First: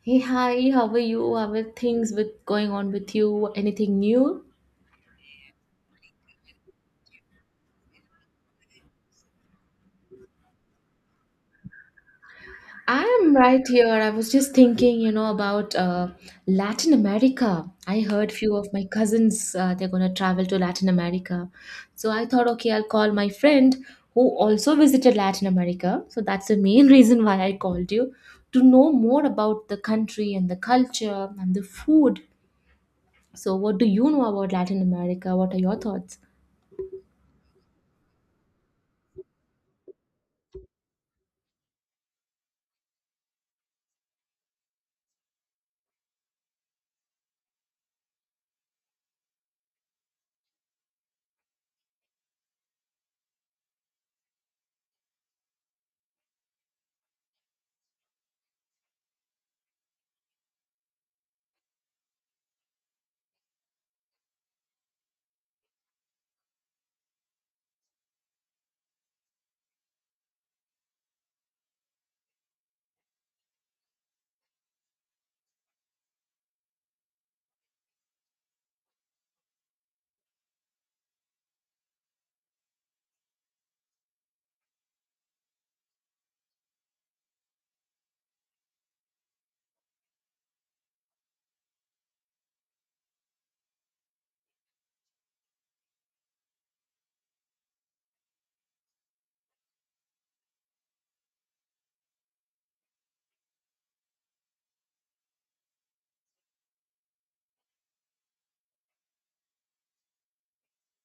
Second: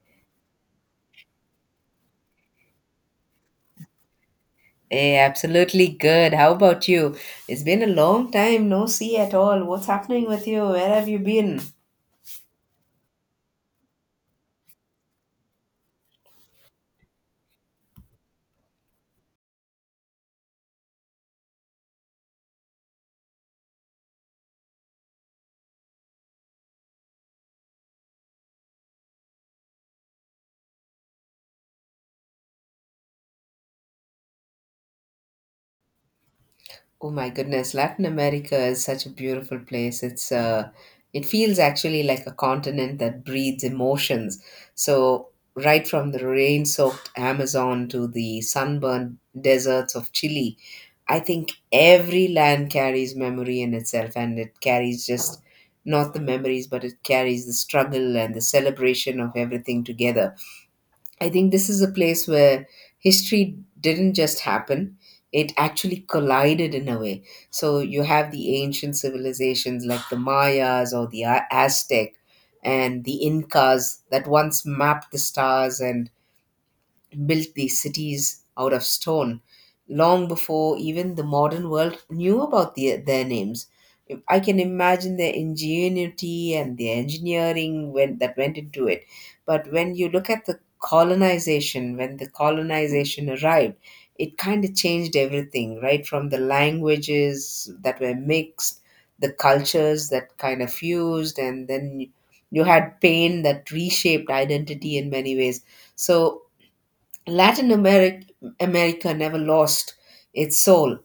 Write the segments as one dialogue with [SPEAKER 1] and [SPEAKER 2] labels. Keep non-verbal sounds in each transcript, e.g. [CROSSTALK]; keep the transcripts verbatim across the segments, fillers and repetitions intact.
[SPEAKER 1] Hey, hi, how are you? How are things with going on with you? Anything new?
[SPEAKER 2] Hey, absolutely good. How about you? It's been a long time, no see at all. What's happening with you? Where have you been?
[SPEAKER 1] I am right here. I was just thinking, you know, about uh, Latin America. I heard few of my cousins uh, they're gonna travel to Latin America, so I thought, okay, I'll call my friend who also visited Latin America. So that's the main [LAUGHS] reason why I called you to know more about the country and the culture and the food. So, what do you know about Latin America? What are your thoughts?
[SPEAKER 2] Oh my goodness, Latin America is such a beautiful place. It's uh, it feels actually like a continent that breathes emotions. So right from the rain-soaked Amazon to the sunburned deserts of Chile, I think every land carries memory in itself, and it carries just not the memories, but it carries the struggle and the celebration of everything together. I think this is a place where history didn't just happen, it actually collided in a way. So you have the ancient civilizations like the Mayas or the A- Aztec and the Incas that once mapped the stars and built these cities out of stone long before even the modern world knew about the, their names. If- I can imagine the ingenuity and the engineering when, that went into it. But when you look at the colonization, when the colonization arrived, it kind of changed everything, right? From the languages that were mixed, the cultures that kind of fused, and then you had pain that reshaped identity in many ways. So Latin Americ- America never lost its soul,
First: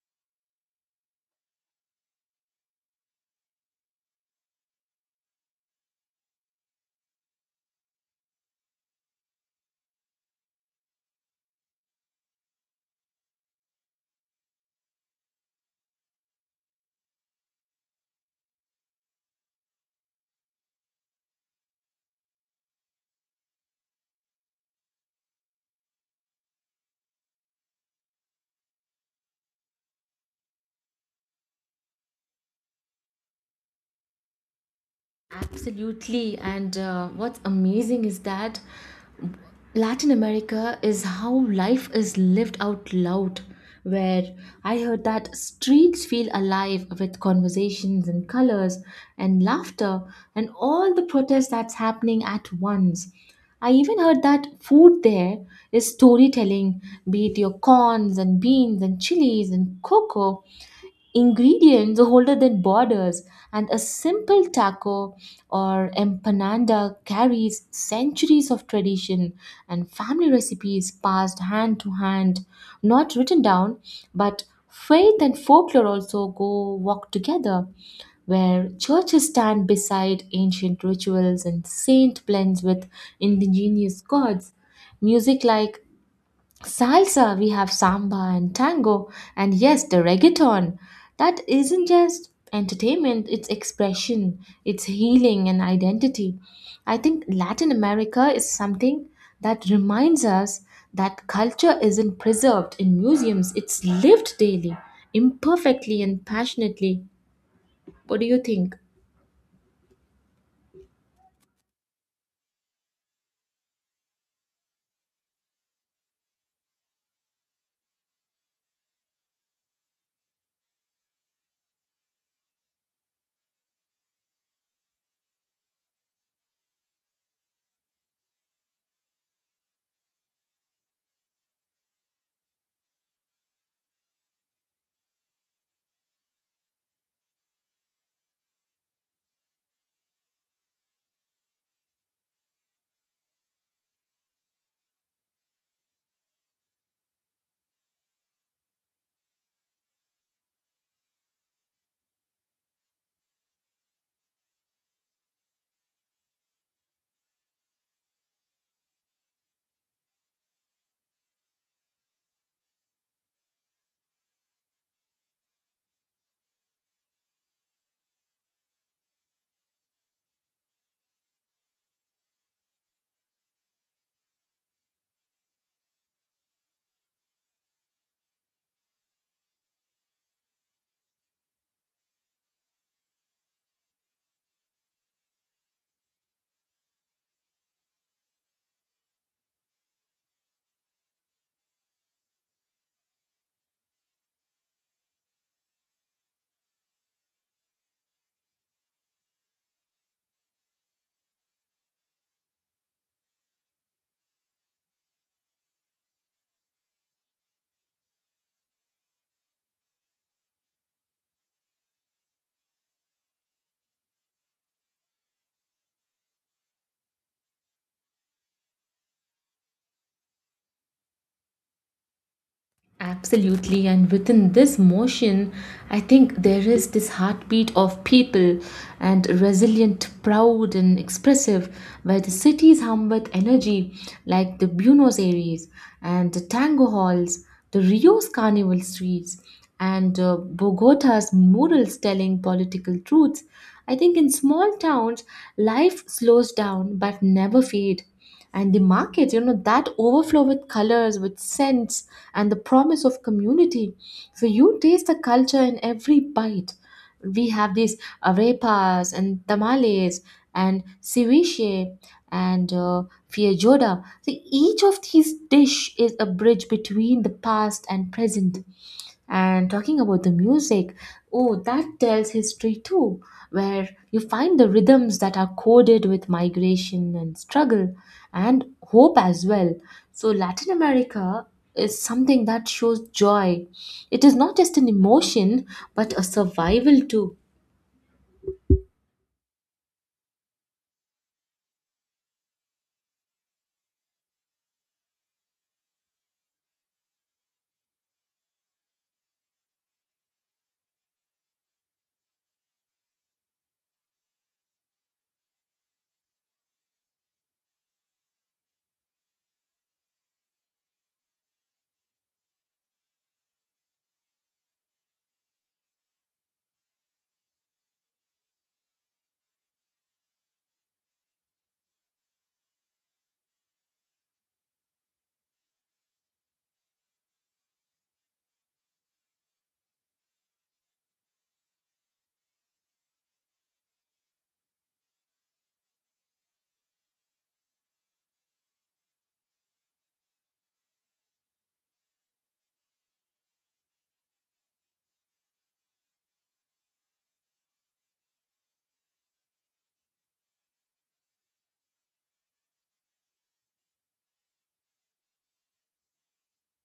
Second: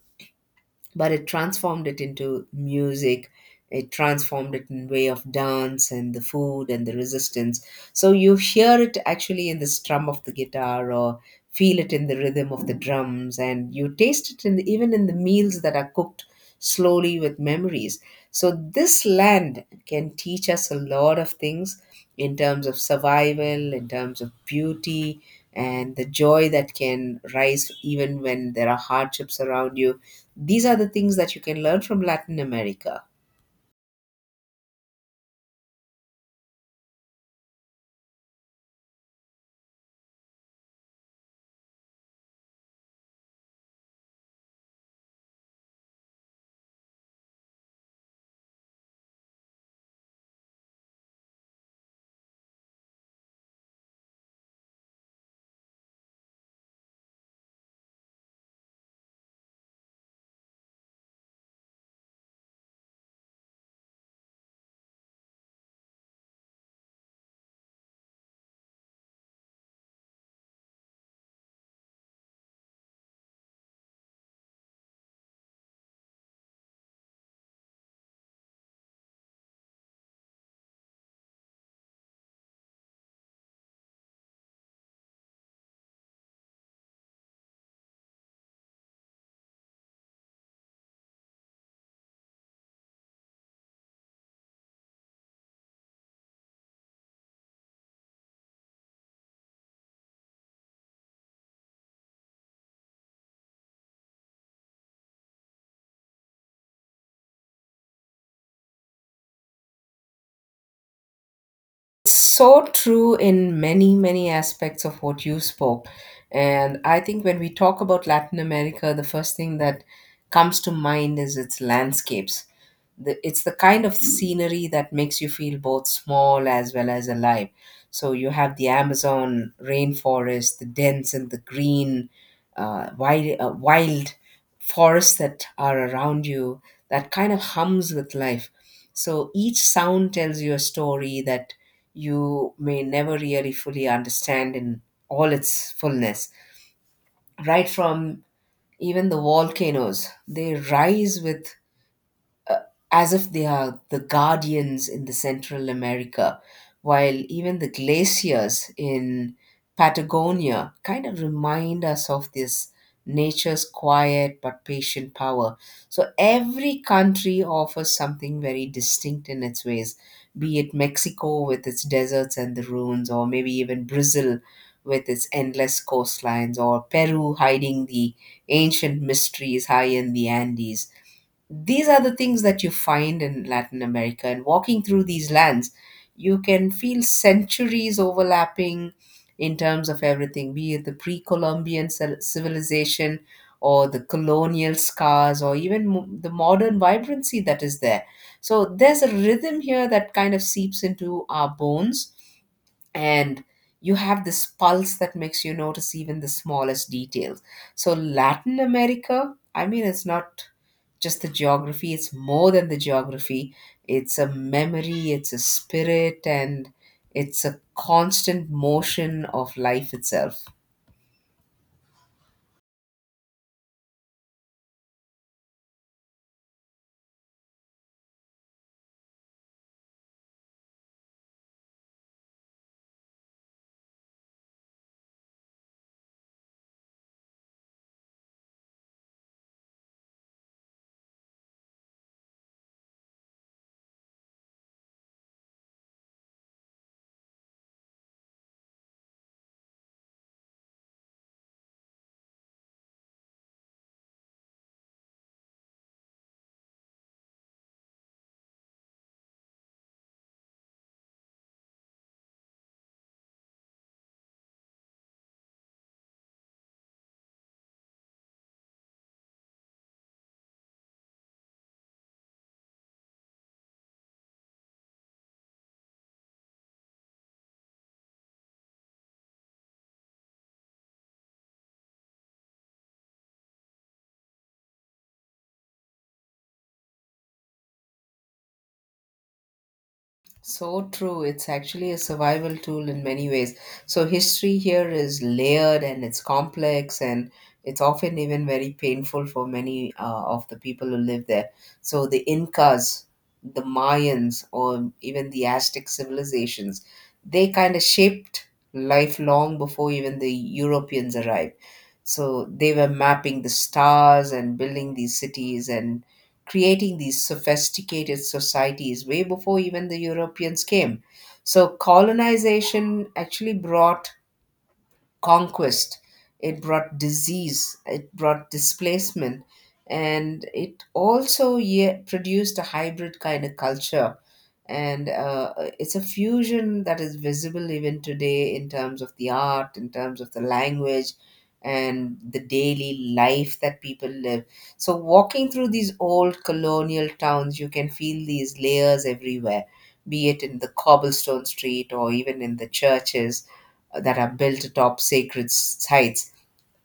[SPEAKER 2] but it transformed it into music. It transformed it in way of dance and the food and the resistance. So you hear it actually in the strum of the guitar or feel it in the rhythm of the drums, and you taste it in the, even in the meals that are cooked slowly with memories. So this land can teach us a lot of things in terms of survival, in terms of beauty, and the joy that can rise even when there are hardships around you. These are the things that you can learn from Latin America.
[SPEAKER 1] Absolutely. And uh, what's amazing is that Latin America is how life is lived out loud. Where I heard that streets feel alive with conversations and colors and laughter and all the protest that's happening at once. I even heard that food there is storytelling, be it your corns and beans and chilies and cocoa ingredients older than borders, and a simple taco or empanada carries centuries of tradition and family recipes passed hand to hand, not written down, but faith and folklore also go walk together. Where churches stand beside ancient rituals and saint blends with indigenous gods. Music like salsa, we have samba and tango, and yes, the reggaeton. That isn't just entertainment, it's expression, it's healing and identity. I think Latin America is something that reminds us that culture isn't preserved in museums, it's lived daily, imperfectly and passionately. What do you think?
[SPEAKER 2] So true in many, many aspects of what you spoke, and I think when we talk about Latin America, the first thing that comes to mind is its landscapes. The, it's the kind of scenery that makes you feel both small as well as alive. So you have the Amazon rainforest, the dense and the green, uh, wild, uh, wild forests that are around you that kind of hums with life. So each sound tells you a story that you may never really fully understand in all its fullness. Right from even the volcanoes, they rise with, as if they are the guardians in the Central America, while even the glaciers in Patagonia kind of remind us of this nature's quiet but patient power. So every country offers something very distinct in its ways, be it Mexico with its deserts and the ruins, or maybe even Brazil with its endless coastlines, or Peru hiding the ancient mysteries high in the Andes. These are the things that you find in Latin America. And walking through these lands, you can feel centuries overlapping in terms of everything, be it the pre Columbian civilization or the colonial scars or even mo- the modern vibrancy that is there. So there's a rhythm here that kind of seeps into our bones, and you have this pulse that makes you notice even the smallest details. So, Latin America, I mean, it's not just the geography, it's more than the geography. It's a memory, it's a spirit, and it's a constant motion of life itself.
[SPEAKER 1] Absolutely, and within this motion, I think there is this heartbeat of people and resilient, proud, and expressive, where the cities hum with energy, like the Buenos Aires and the tango halls, the Rio's carnival streets, and uh, Bogota's murals telling political truths. I think in small towns, life slows down but never fade and the market, you know that overflow with colors, with scents and the promise of community, so you taste the culture in every bite. We have these arepas and tamales and ceviche and uh, feijoada. So each of these dish is a bridge between the past and present. And talking about the music, oh, that tells history too, where you find the rhythms that are coded with migration and struggle and hope as well. So, Latin America is something that shows joy. It is not just an emotion, but a survival too.
[SPEAKER 2] So true. It's actually a survival tool in many ways. So, history here is layered and it's complex, and it's often even very painful for many uh, of the people who live there. So, the Incas, the Mayans, or even the Aztec civilizations, they kind of shaped life long before even the Europeans arrived. So, they were mapping the stars and building these cities and creating these sophisticated societies way before even the Europeans came. So colonization actually brought conquest, it brought disease, it brought displacement, and it also, yeah, produced a hybrid kind of culture. And uh, it's a fusion that is visible even today in terms of the art, in terms of the language, and the daily life that people live. So, walking through these old colonial towns, you can feel these layers everywhere, be it in the cobblestone street or even in the churches that are built atop sacred sites.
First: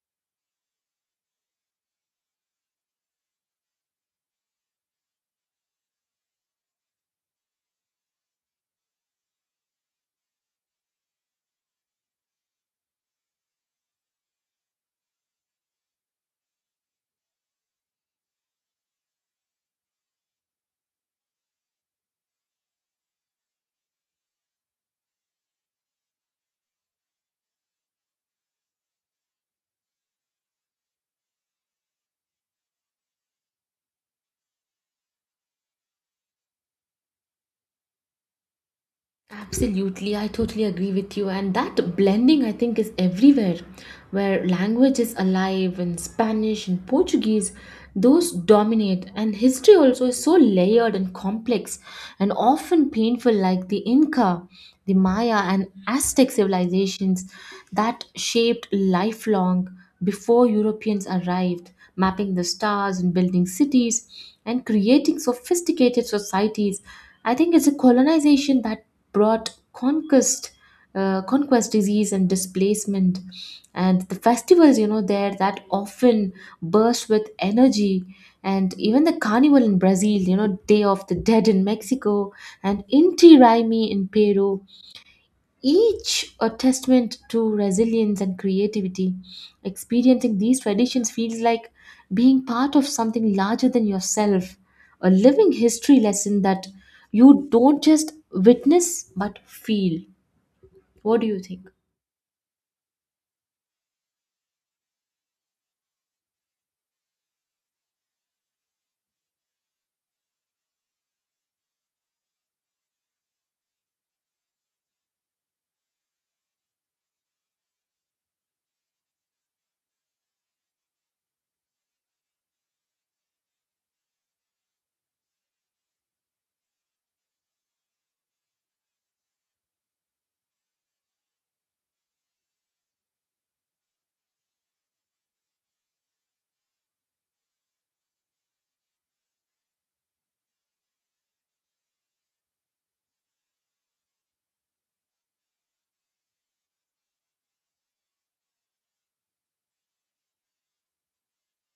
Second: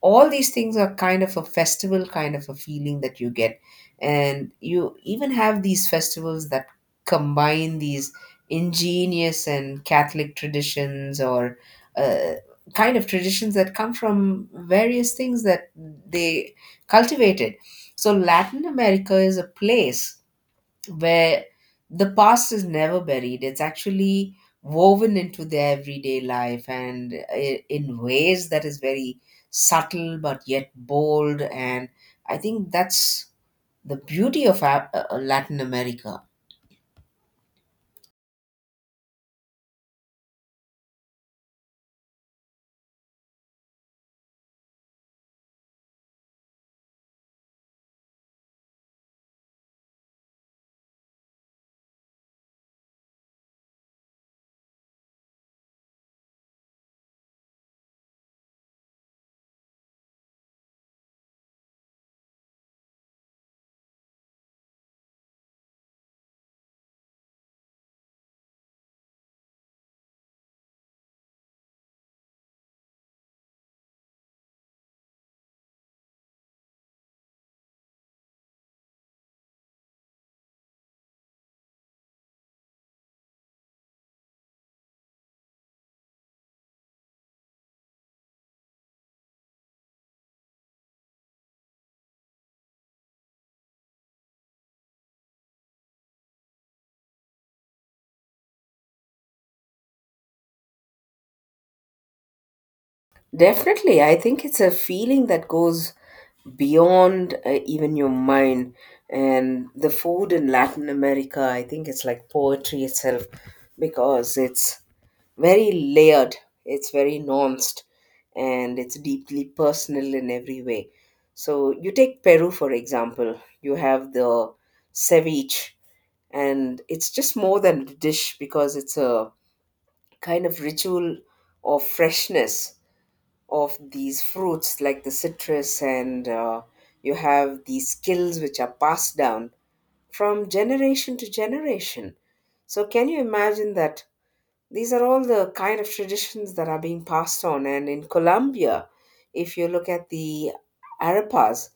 [SPEAKER 2] All these things are kind of a festival kind of a feeling that you get. And you even have these festivals that combine these ingenious and Catholic traditions, or uh, kind of traditions that come from various things that they cultivated. So, Latin America is a place where the past is never buried. It's actually woven into their everyday life and i- in ways that is very subtle but yet bold. And I think that's the beauty of Af- uh, Latin America.
[SPEAKER 1] Absolutely, I totally agree with you. And that blending, I think, is everywhere, where language is alive in Spanish and Portuguese, those dominate. And history also is so layered and complex and often painful, like the Inca, the Maya, and Aztec civilizations that shaped lifelong before Europeans arrived, mapping the stars and building cities and creating sophisticated societies. I think it's a colonization that brought conquest, uh, conquest disease and displacement, and the festivals, you know there that often burst with energy, and even the carnival in Brazil, you know day of the dead in Mexico and Inti Raymi in Peru, each a testament to resilience and creativity. Experiencing these traditions feels like being part of something larger than yourself, a living history lesson that you don't just witness but feel. What do you think?
[SPEAKER 2] Definitely, I think it's a feeling that goes beyond uh, even your mind. And the food in Latin America, I think it's like poetry itself because it's very layered, it's very nuanced, and it's deeply personal in every way. So, you take Peru, for example, you have the ceviche, and it's just more than a dish because it's a kind of ritual of freshness of these fruits like the citrus, and uh, you have these skills which are passed down from generation to generation. So, can you imagine that these are all the kind of traditions that are being passed on. And in Colombia, if you look at the arepas,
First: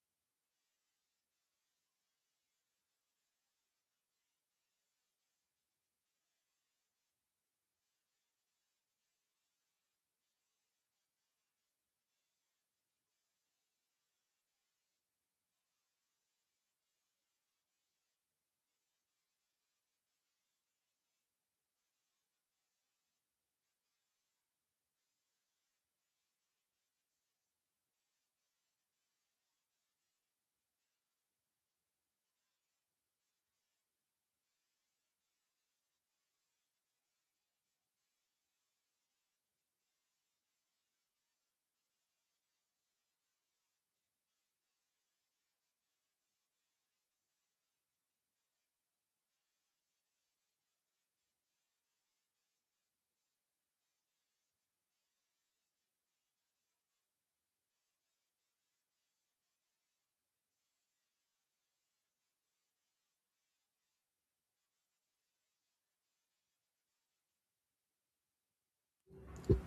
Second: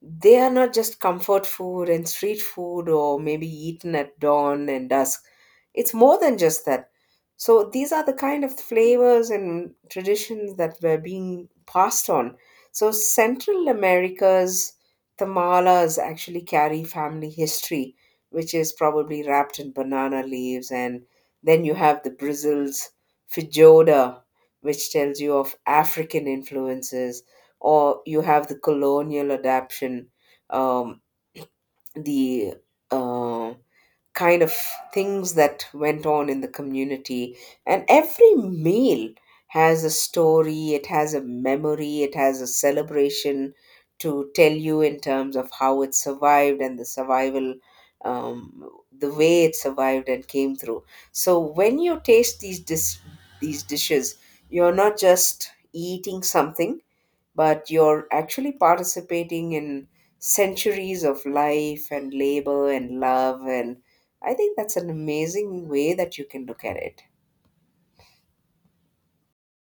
[SPEAKER 2] they are not just comfort food and street food or maybe eaten at dawn and dusk. It's more than just that. So these are the kind of flavors and traditions that were being passed on. So Central America's tamalas actually carry family history, which is probably wrapped in banana leaves. And then you have the Brazil's feijoada, which tells you of African influences, or you have the colonial adaption, um, the uh, kind of things that went on in the community. And every meal has a story, it has a memory, it has a celebration to tell you in terms of how it survived and the survival. Um, the way it survived and came through. So when you taste these dis- these dishes, you're not just eating something, but you're actually participating in centuries of life and labor and love, and I think that's an amazing way that you can look at it.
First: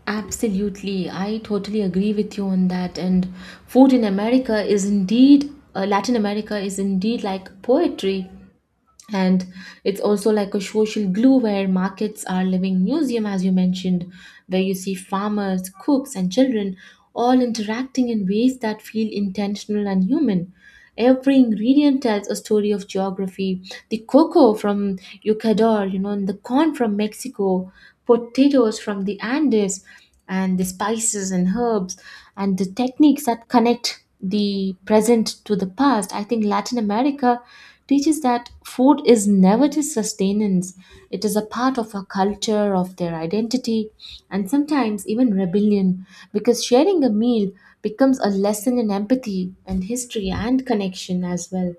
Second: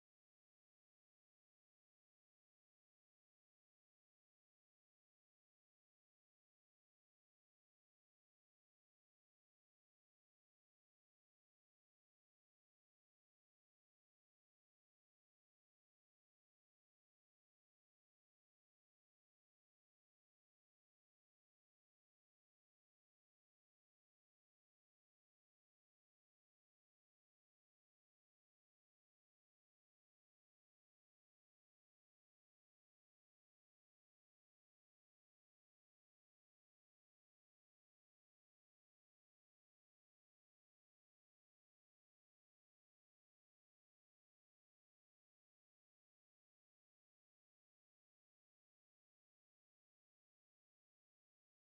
[SPEAKER 1] Absolutely, I totally agree with you on that. And food in America is indeed, uh, Latin America is indeed like poetry. And it's also like a social glue, where markets are living museum, as you mentioned, where you see farmers, cooks, and children all interacting in ways that feel intentional and human. Every ingredient tells a story of geography, the cocoa from Ecuador, you know and the corn from Mexico, potatoes from the Andes, and the spices and herbs and the techniques that connect the present to the past. I think Latin America teaches that food is never just sustenance, it is a part of our culture, of their identity, and sometimes even rebellion, because sharing a meal becomes a lesson in empathy and history and connection as well.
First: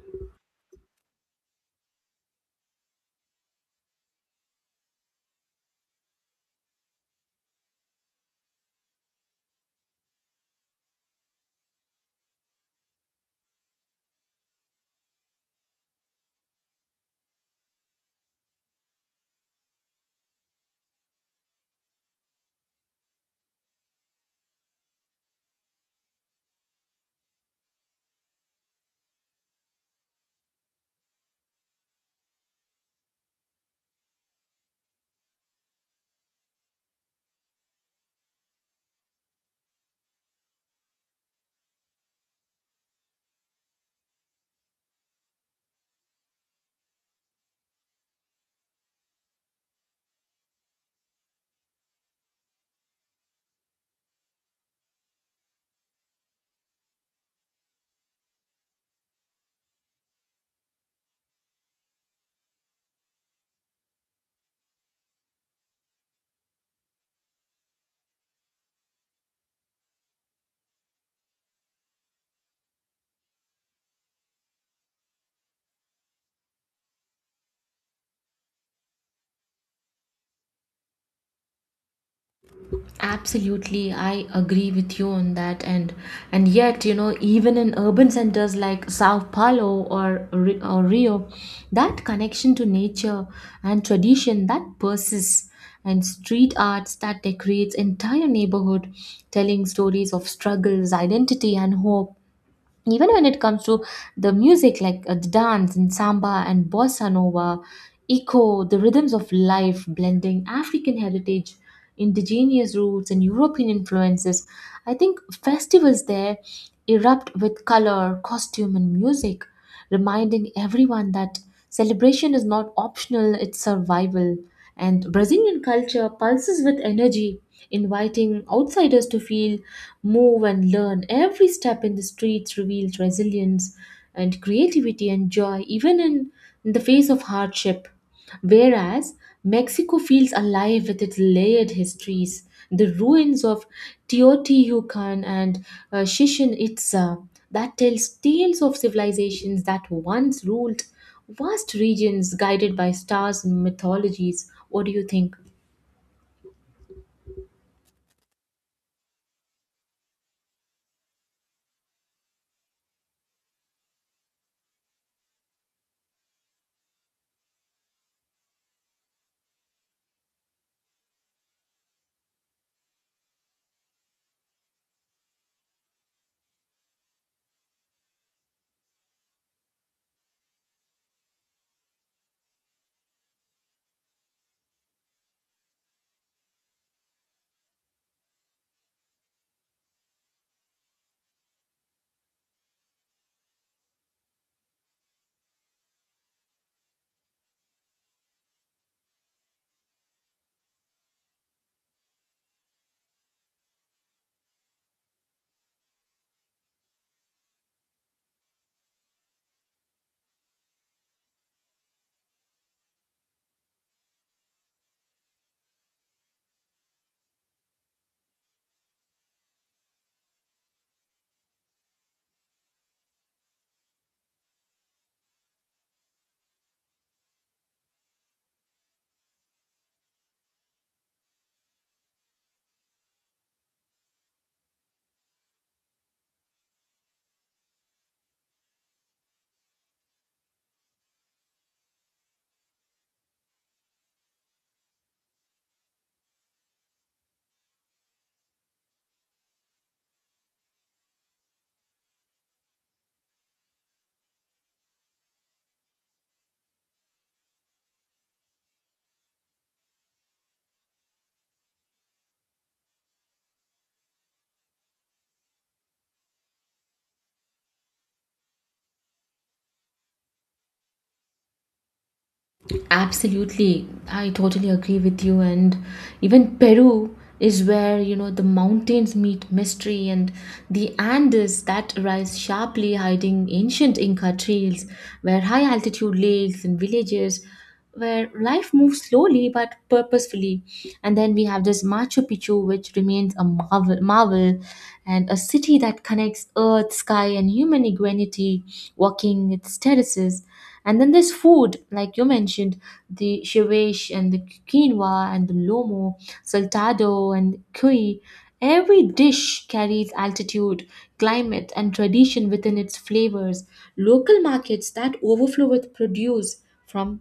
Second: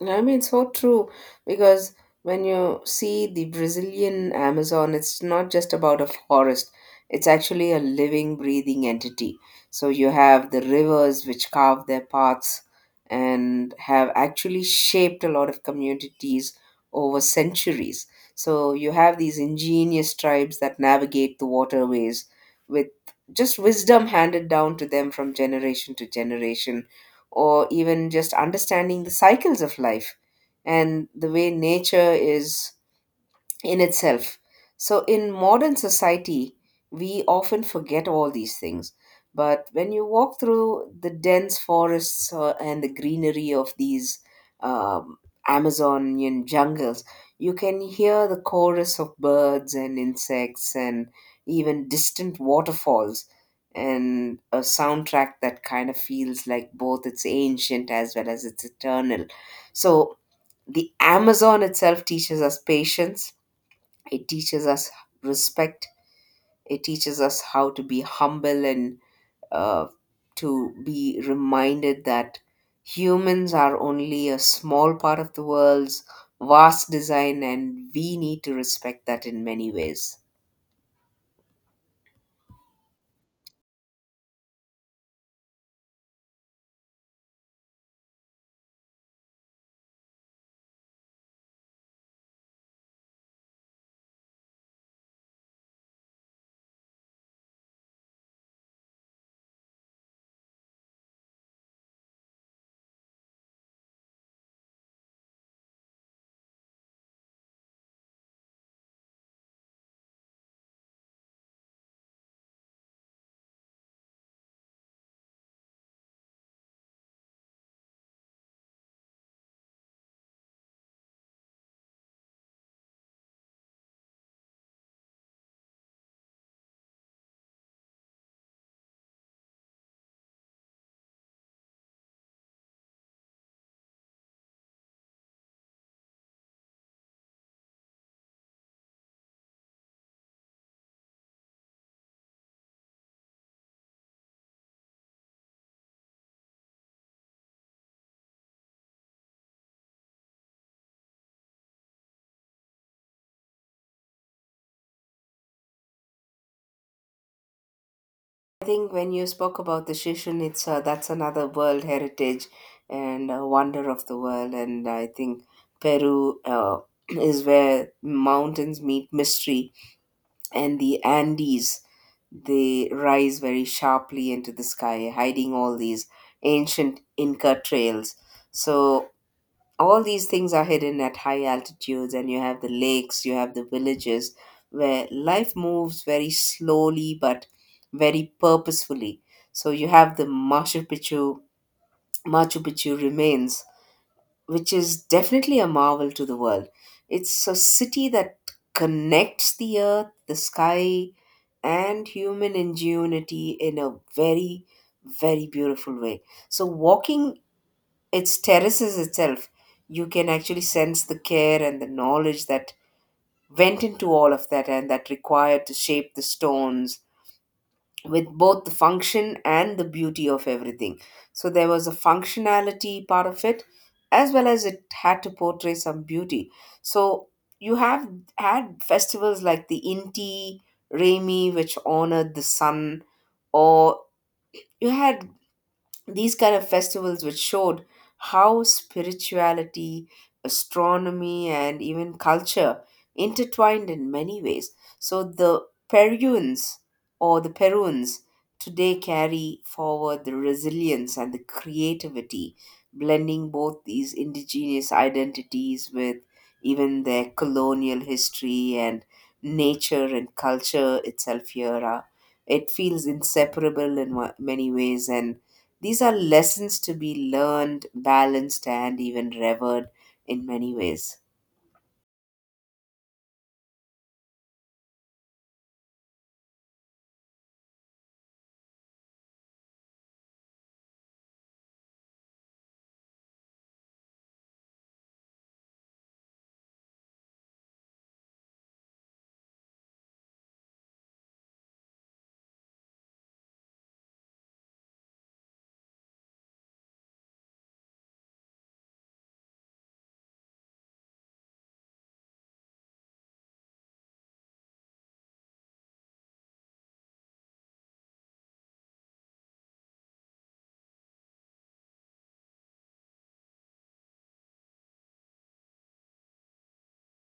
[SPEAKER 2] No, I mean, it's so true because when you see the Brazilian Amazon, it's not just about a forest, it's actually a living, breathing entity. So you have the rivers which carve their paths and have actually shaped a lot of communities over centuries. So you have these ingenious tribes that navigate the waterways with just wisdom handed down to them from generation to generation, or even just understanding the cycles of life and the way nature is in itself. So, in modern society, we often forget all these things. But when you walk through the dense forests uh, and the greenery of these um, Amazonian jungles, you can hear the chorus of birds and insects and even distant waterfalls, and a soundtrack that kind of feels like both it's ancient as well as it's eternal. So, the Amazon itself teaches us patience, it teaches us respect. It teaches us how to be humble and uh, to be reminded that humans are only a small part of the world's vast design, and we need to respect that in many ways.
[SPEAKER 1] Absolutely, I agree with you on that. And and yet, you know, even in urban centers like Sao Paulo or Ri- or Rio, that connection to nature and tradition that persists. And street arts that decorates entire neighborhood, telling stories of struggles, identity, and hope, even when it comes to the music like uh, the dance and samba and bossa nova echo the rhythms of life, blending African heritage, indigenous roots, and European influences. I think festivals there erupt with color, costume, and music, reminding everyone that celebration is not optional, it's survival. And Brazilian culture pulses with energy, inviting outsiders to feel, move, and learn. Every step in the streets reveals resilience and creativity and joy, even in the face of hardship. Whereas Mexico feels alive with its layered histories. The ruins of Teotihuacan and uh, Chichen Itza that tells tales of civilizations that once ruled vast regions guided by stars and mythologies. What do you think?
[SPEAKER 2] I think when you spoke about the Shishun, it's uh, that's another world heritage and a wonder of the world. And I think Peru uh, [CLEARS THROAT] is where mountains meet mystery, and the Andes, they rise very sharply into the sky, hiding all these ancient Inca trails. So all these things are hidden at high altitudes, and you have the lakes, you have the villages where life moves very slowly but very purposefully. So you have the machu picchu Machu Picchu remains, which is definitely a marvel to the world. It's a city that connects the earth, the sky, and human ingenuity in a very, very beautiful way. So walking its terraces itself, you can actually sense the care and the knowledge that went into all of that and that required to shape the stones with both the function and the beauty of everything. So there was a functionality part of it as well as it had to portray some beauty. So you have had festivals like the Inti Raymi, which honored the sun, or you had these kind of festivals which showed how spirituality, astronomy, and even culture intertwined in many ways. So the peruans or the peruans today carry forward the resilience and the creativity, blending both these indigenous identities with even their colonial history, and nature and culture itself here are, it feels inseparable in wa- many ways, and these are lessons to be learned, balanced, and even revered in many ways.
[SPEAKER 1] Absolutely, I totally agree with you. And even Peru is where, you know the mountains meet mystery, and the Andes that rise sharply, hiding ancient Inca trails, where high altitude lakes and villages, where life moves slowly but purposefully. And then we have this Machu Picchu, which remains a marvel, marvel and a city that connects earth, sky, and human ingenuity, walking its terraces. And then there's food, like you mentioned, the shewish and the quinoa and the lomo, saltado and cuy. Every dish carries altitude, climate, and tradition within its flavors. Local markets that overflow with produce from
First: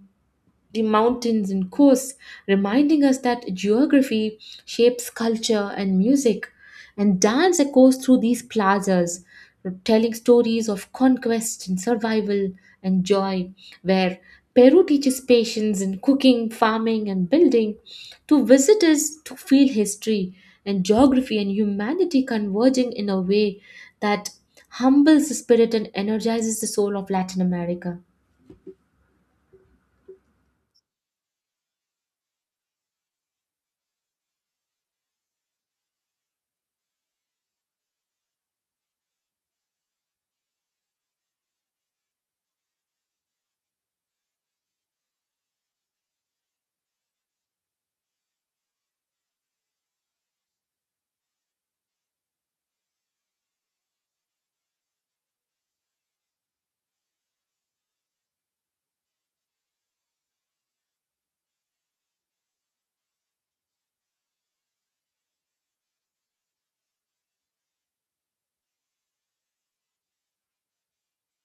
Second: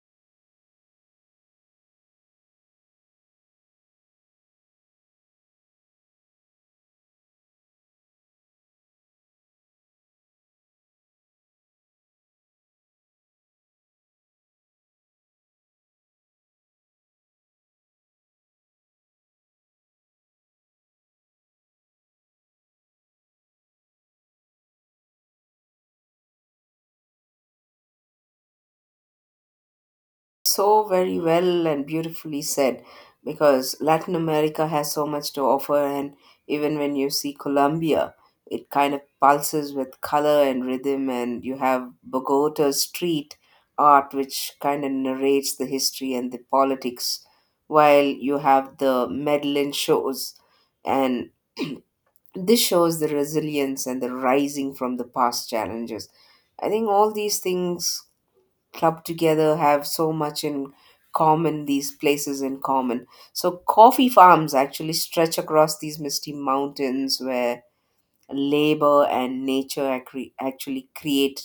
[SPEAKER 1] the mountains and coasts, reminding us that geography shapes culture and music. And dance echoes through these plazas, telling stories of conquest and survival and joy, where Peru teaches patience in cooking, farming, and building to visitors to feel history and geography and humanity converging in a way that humbles the spirit and energizes the soul of Latin America.
[SPEAKER 2] So very well and beautifully said, because Latin America has so much to offer. And even when you see Colombia, it kind of pulses with color and rhythm, and you have Bogota street art, which kind of narrates the history and the politics, while you have the Medellin shows and [CLEARS THROAT] this shows the resilience and the rising from the past challenges. I think all these things clubbed together have so much in common, these places in common. So coffee farms actually stretch across these misty mountains where labor and nature acre- actually created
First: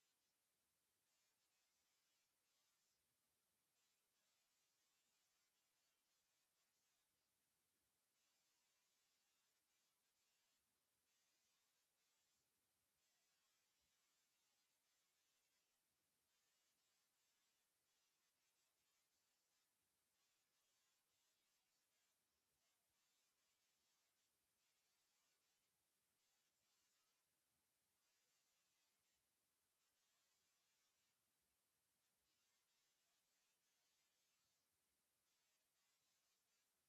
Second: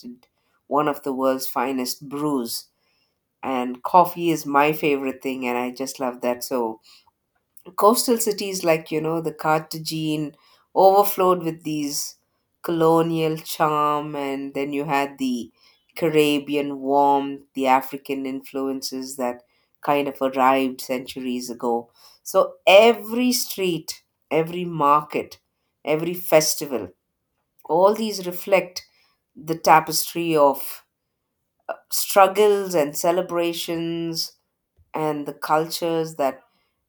[SPEAKER 2] one of the world's finest brews. And coffee is my favorite thing, and I just love that. So coastal cities like, you know, the Cartagene overflowed with these colonial charm, and then you had the Caribbean warmth, the African influences that kind of arrived centuries ago. So every street, every market, every festival, all these reflect the tapestry of struggles and celebrations and the cultures that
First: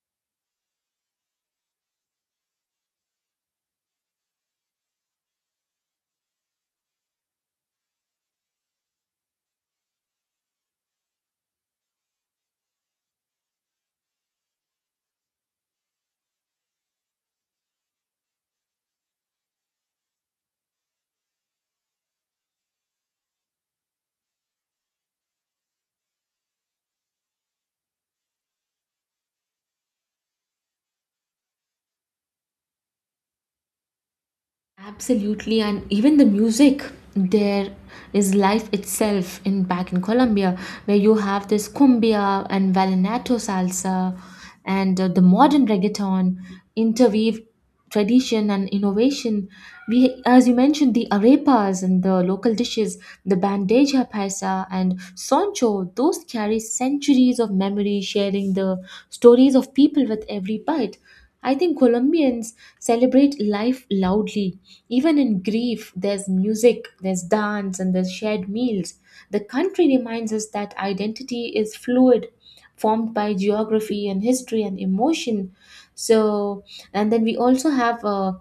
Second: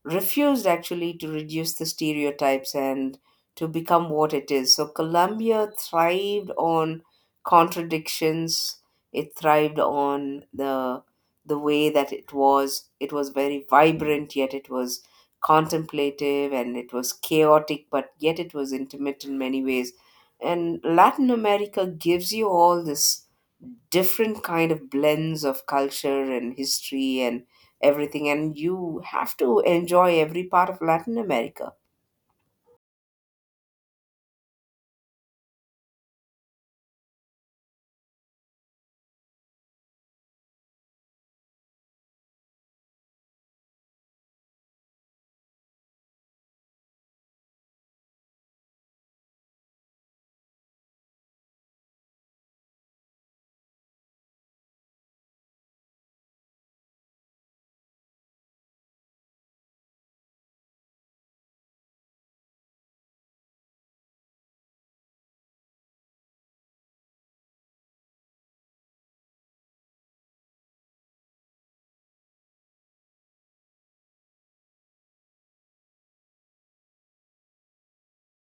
[SPEAKER 2] refused actually to reduce the stereotypes and to become what it is. So Colombia thrived on contradictions. It thrived on the the way that it was. It was very vibrant, yet it was contemplative and it was chaotic, but yet it was intimate in many ways. And Latin America gives you all this different kind of blends of culture and history and everything, and you have to enjoy every part of Latin America.
[SPEAKER 1] Absolutely, and even the music, there is life itself in, back in Colombia, where you have this cumbia and vallenato salsa, and uh, the modern reggaeton interweave tradition and innovation. We, as you mentioned, the arepas and the local dishes, the bandeja paisa and soncho, those carry centuries of memory, sharing the stories of people with every bite. I think Colombians celebrate life loudly. Even in grief, there's music, there's dance, and there's shared meals. The country reminds us that identity is fluid, formed by geography and history and emotion. So, and then we also have, uh,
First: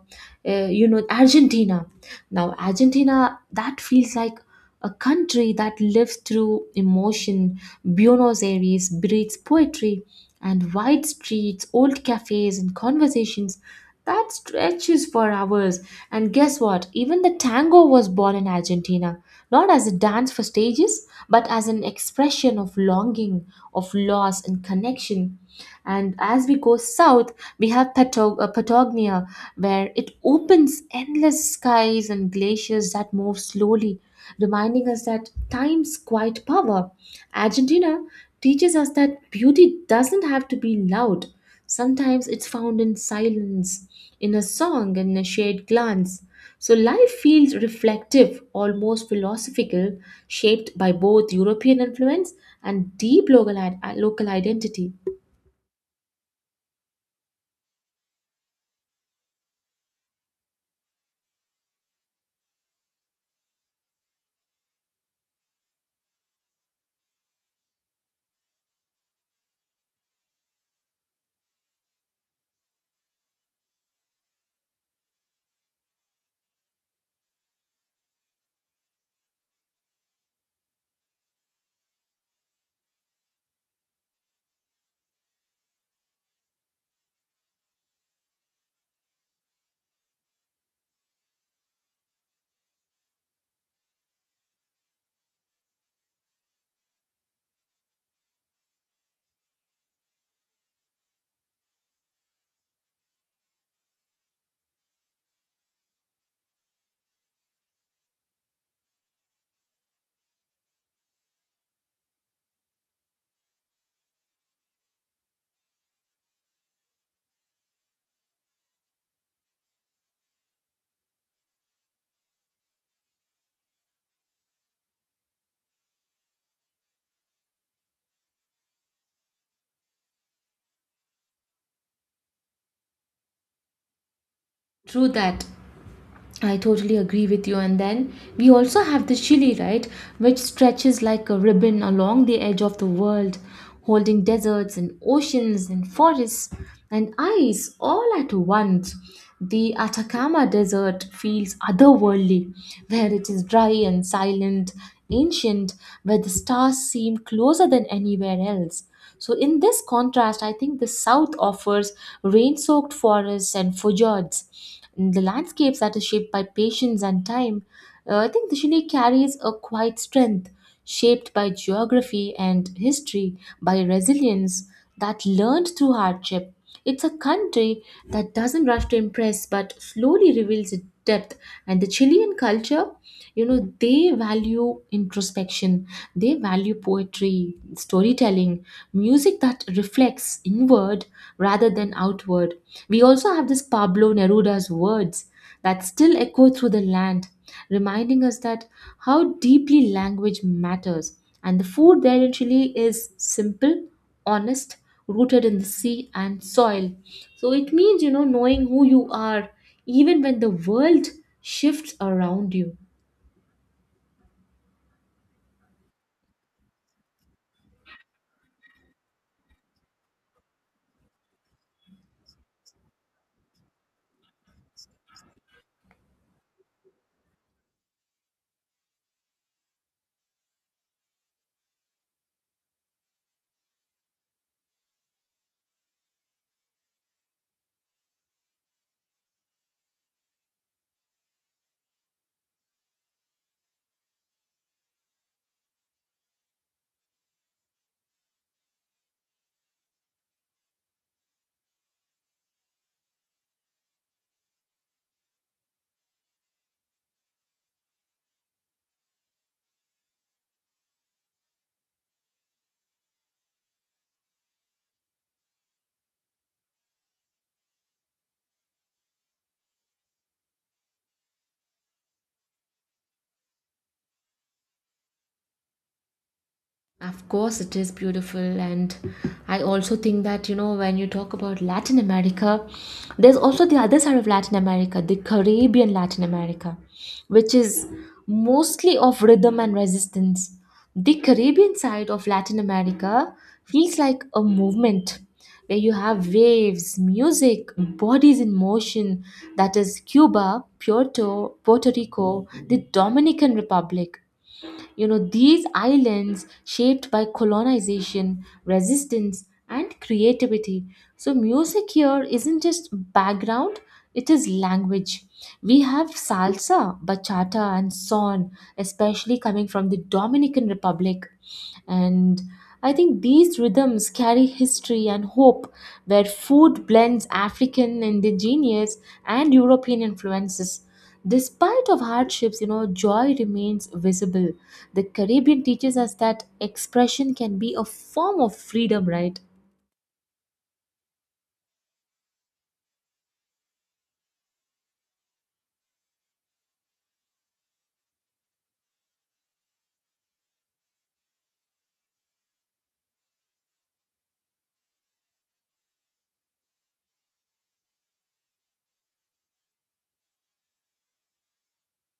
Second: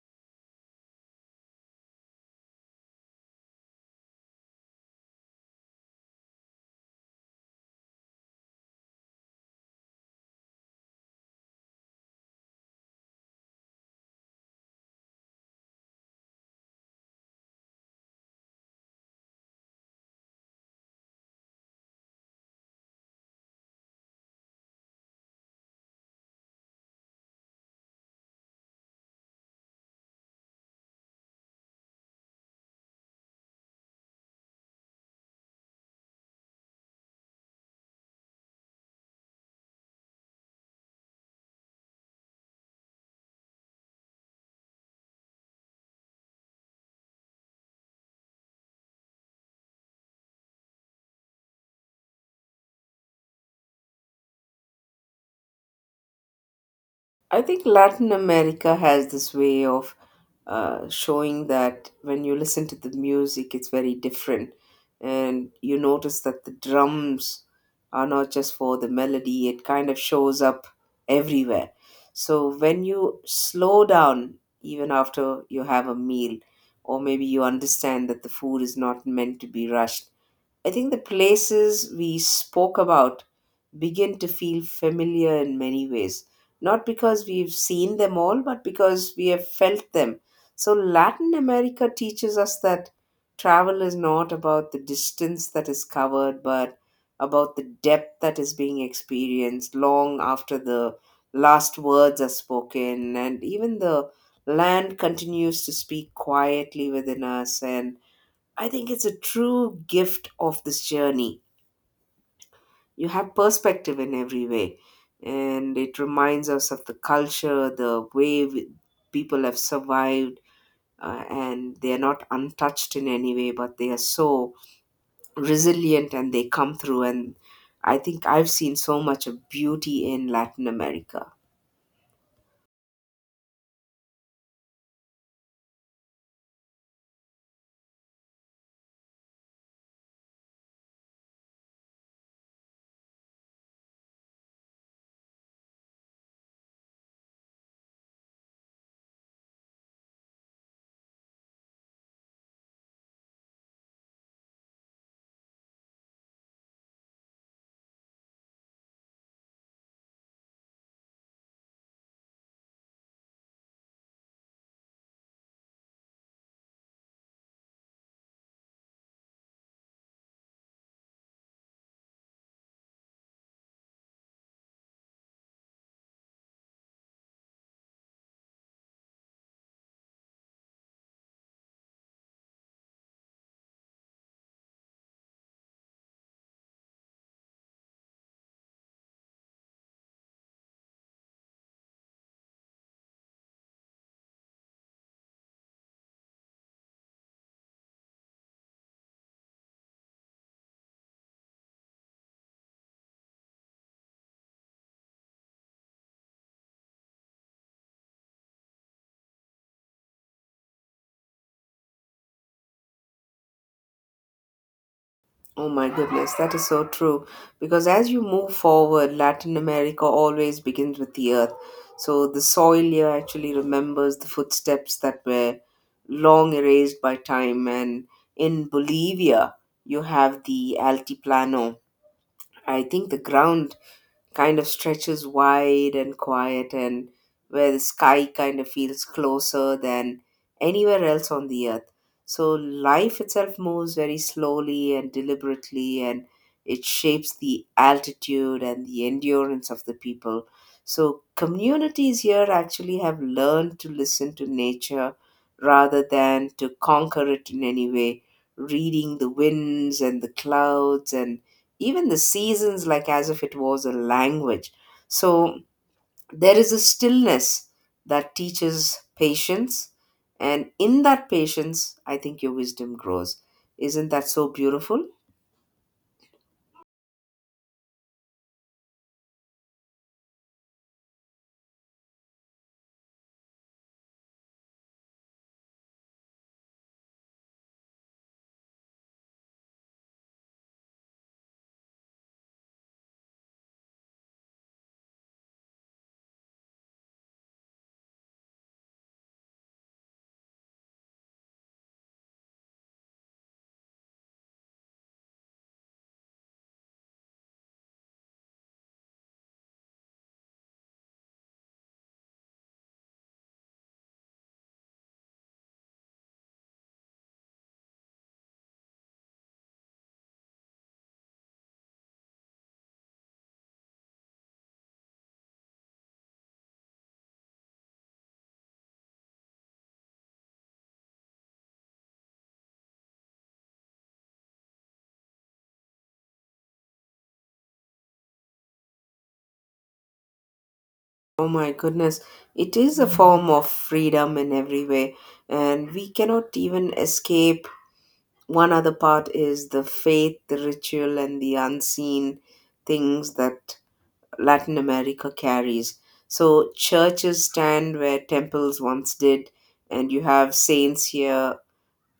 [SPEAKER 1] uh, you know, Argentina. Now, Argentina, that feels like a country that lives through emotion. Buenos Aires breathes poetry and wide streets, old cafes, and conversations that stretches for hours. And guess what? Even the tango was born in Argentina, not as a dance for stages, but as an expression of longing, of loss, and connection. And as we go south, we have Patog- uh, Patagonia, where it opens endless skies and glaciers that move slowly, reminding us that time's quiet power. Argentina teaches us that beauty doesn't have to be loud. Sometimes it's found in silence, in a song, in a shared glance. So life feels reflective, almost philosophical, shaped by both European influence and deep local, i- local identity.
[SPEAKER 2] I think Latin America has this way of uh, showing that when you listen to the music, it's very different. And you notice that the drums are not just for the melody, it kind of shows up everywhere. So when you slow down, even after you have a meal, or maybe you understand that the food is not meant to be rushed, I think the places we spoke about begin to feel familiar in many ways, not because we've seen them all, but because we have felt them. So Latin America teaches us that travel is not about the distance that is covered, but about the depth that is being experienced long after the last words are spoken, and even the land continues to speak quietly within us. And I think it's a true gift of this journey. You have perspective in every way, and it reminds us of the culture, the way we, people have survived, uh, and they are not untouched in any way, but they are so resilient and they come through. And I think I've seen so much of beauty in Latin America.
[SPEAKER 1] True that. I totally agree with you. And then we also have the Chile, right, which stretches like a ribbon along the edge of the world, holding deserts and oceans and forests and ice all at once. The Atacama Desert feels otherworldly, where it is dry and silent, ancient, where the stars seem closer than anywhere else. So, in this contrast, I think the south offers rain soaked forests and fjords, the landscapes that are shaped by patience and time. Uh, I think Dashini carries a quiet strength shaped by geography and history, by resilience that learned through hardship. It's a country that doesn't rush to impress but slowly reveals it depth. And the Chilean culture, you know they value introspection, they value poetry, storytelling, music that reflects inward rather than outward. We also have this Pablo Neruda's words that still echo through the land, reminding us that how deeply language matters. And the food there in Chile is simple, honest, rooted in the sea and soil. So it means, you know knowing who you are even when the world shifts around you.
[SPEAKER 2] Oh my goodness, that is so true. Because as you move forward, Latin America always begins with the earth. So the soil here actually remembers the footsteps that were long erased by time. And in Bolivia, you have the Altiplano. I think the ground kind of stretches wide and quiet, and where the sky kind of feels closer than anywhere else on the earth. So life itself moves very slowly and deliberately, and it shapes the altitude and the endurance of the people. So communities here actually have learned to listen to nature rather than to conquer it in any way, reading the winds and the clouds and even the seasons like as if it was a language. So there is a stillness that teaches patience, and in that patience, I think your wisdom grows. Isn't that so beautiful?
[SPEAKER 1] Of course, it is beautiful, and I also think that, you know when you talk about Latin America, there's also the other side of Latin America, the Caribbean Latin America, which is mostly of rhythm and resistance. The Caribbean side of Latin America feels like a movement, where you have waves, music, bodies in motion. That is Cuba, Puerto, Puerto Rico, the Dominican Republic. You know, these islands shaped by colonization, resistance, and creativity. So, music here isn't just background, it is language. We have salsa, bachata, and son, especially coming from the Dominican Republic. And I think these rhythms carry history and hope, where food blends African, indigenous, and European influences. Despite of hardships, you know, joy remains visible. The Caribbean teaches us that expression can be a form of freedom, right?
[SPEAKER 2] Oh my goodness, it is a form of freedom in every way, and we cannot even escape. One other part is the faith, the ritual, and the unseen things that Latin America carries. So churches stand where temples once did, and you have saints here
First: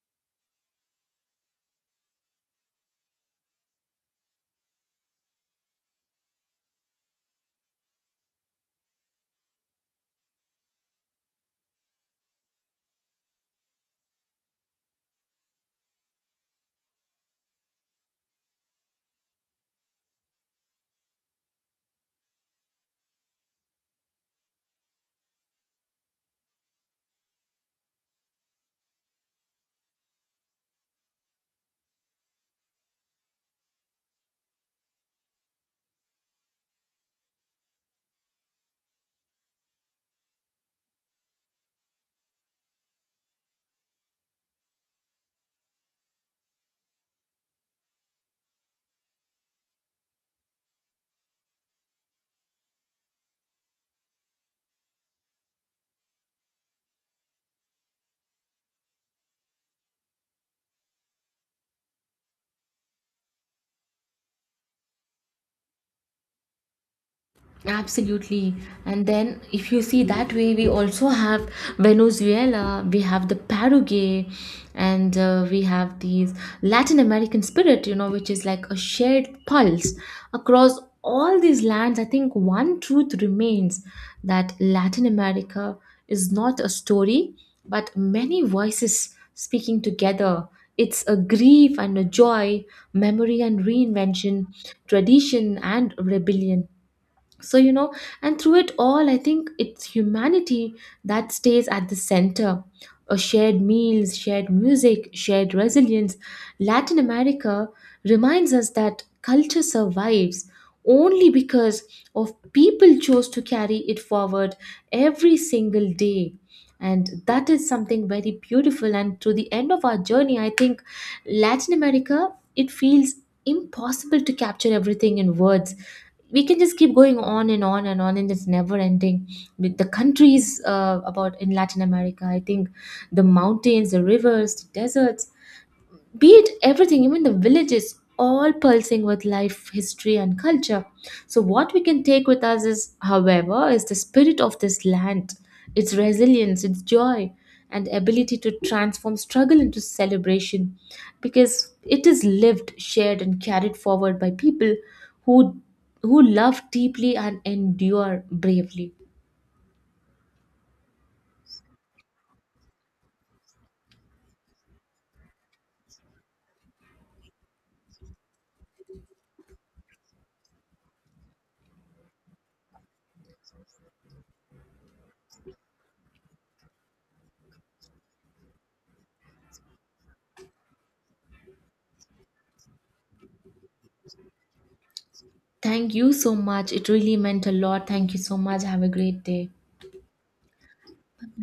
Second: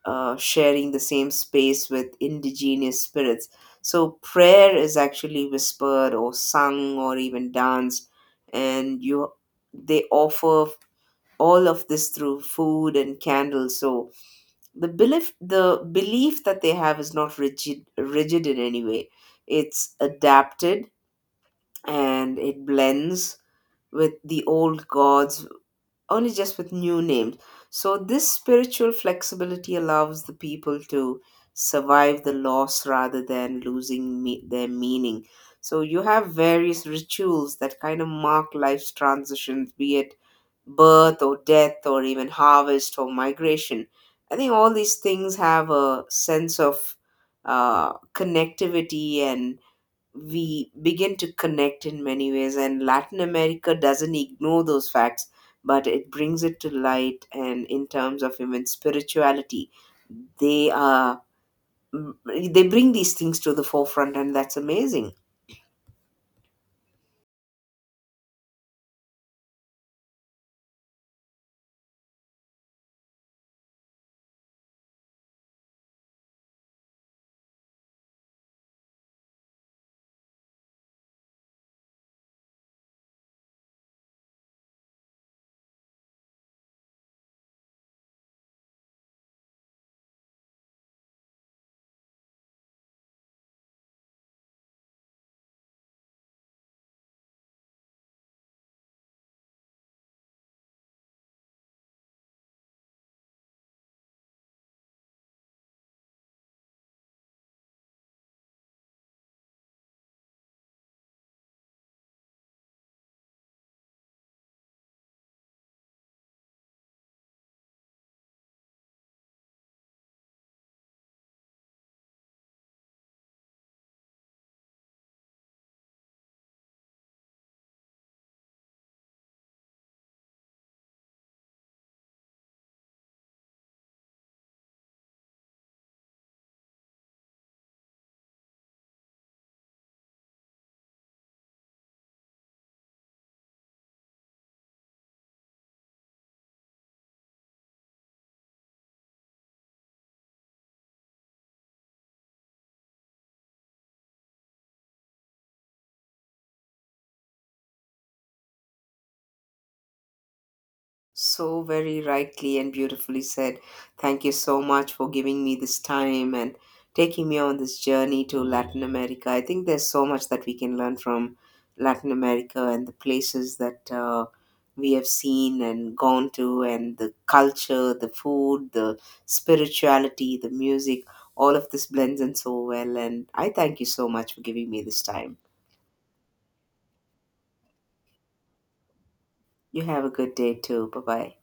[SPEAKER 2] uh, sharing the same space with indigenous spirits. So prayer is actually whispered or sung or even danced, and you they offer all of this through food and candles. So the belief the belief that they have is not rigid rigid in any way. It's adapted and it blends with the old gods, only just with new names. So this spiritual flexibility allows the people to survive the loss rather than losing me- their meaning. So you have various rituals that kind of mark life's transitions, be it birth or death, or even harvest or migration. I think all these things have a sense of uh, connectivity, and we begin to connect in many ways. And Latin America doesn't ignore those facts, but it brings it to light. And in terms of even spirituality, they are they bring these things to the forefront, and that's amazing.
[SPEAKER 1] Absolutely. And then, if you see that way, we also have Venezuela, we have the Paraguay, and uh, we have these Latin American spirit, you know, which is like a shared pulse across all these lands. I think one truth remains that Latin America is not a story, but many voices speaking together. It's a grief and a joy, memory and reinvention, tradition and rebellion. So, you know and through it all, I think it's humanity that stays at the center, a shared meals, shared music, shared resilience. Latin America reminds us that culture survives only because of people chose to carry it forward every single day. And that is something very beautiful. And to the end of our journey, I think Latin America, it feels impossible to capture everything in words. We can just keep going on and on and on, and it's never ending with the countries, uh, about in Latin America. I think the mountains, the rivers, the deserts, be it everything, even the villages, all pulsing with life, history, and culture. So, what we can take with us is, however, is the spirit of this land, its resilience, its joy, and ability to transform struggle into celebration, because it is lived, shared, and carried forward by people who who love deeply and endure bravely.
[SPEAKER 2] So very rightly and beautifully said. Thank you so much for giving me this time and taking me on this journey to Latin America. I think there's so much that we can learn from Latin America and the places that uh, we have seen and gone to, and the culture, the food, the spirituality, the music. All of this blends in so well. And I thank you so much for giving me this time.
[SPEAKER 1] Thank you so much. It really meant a lot. Thank you so much. Have a great day.
[SPEAKER 2] You have a good day too. Bye bye.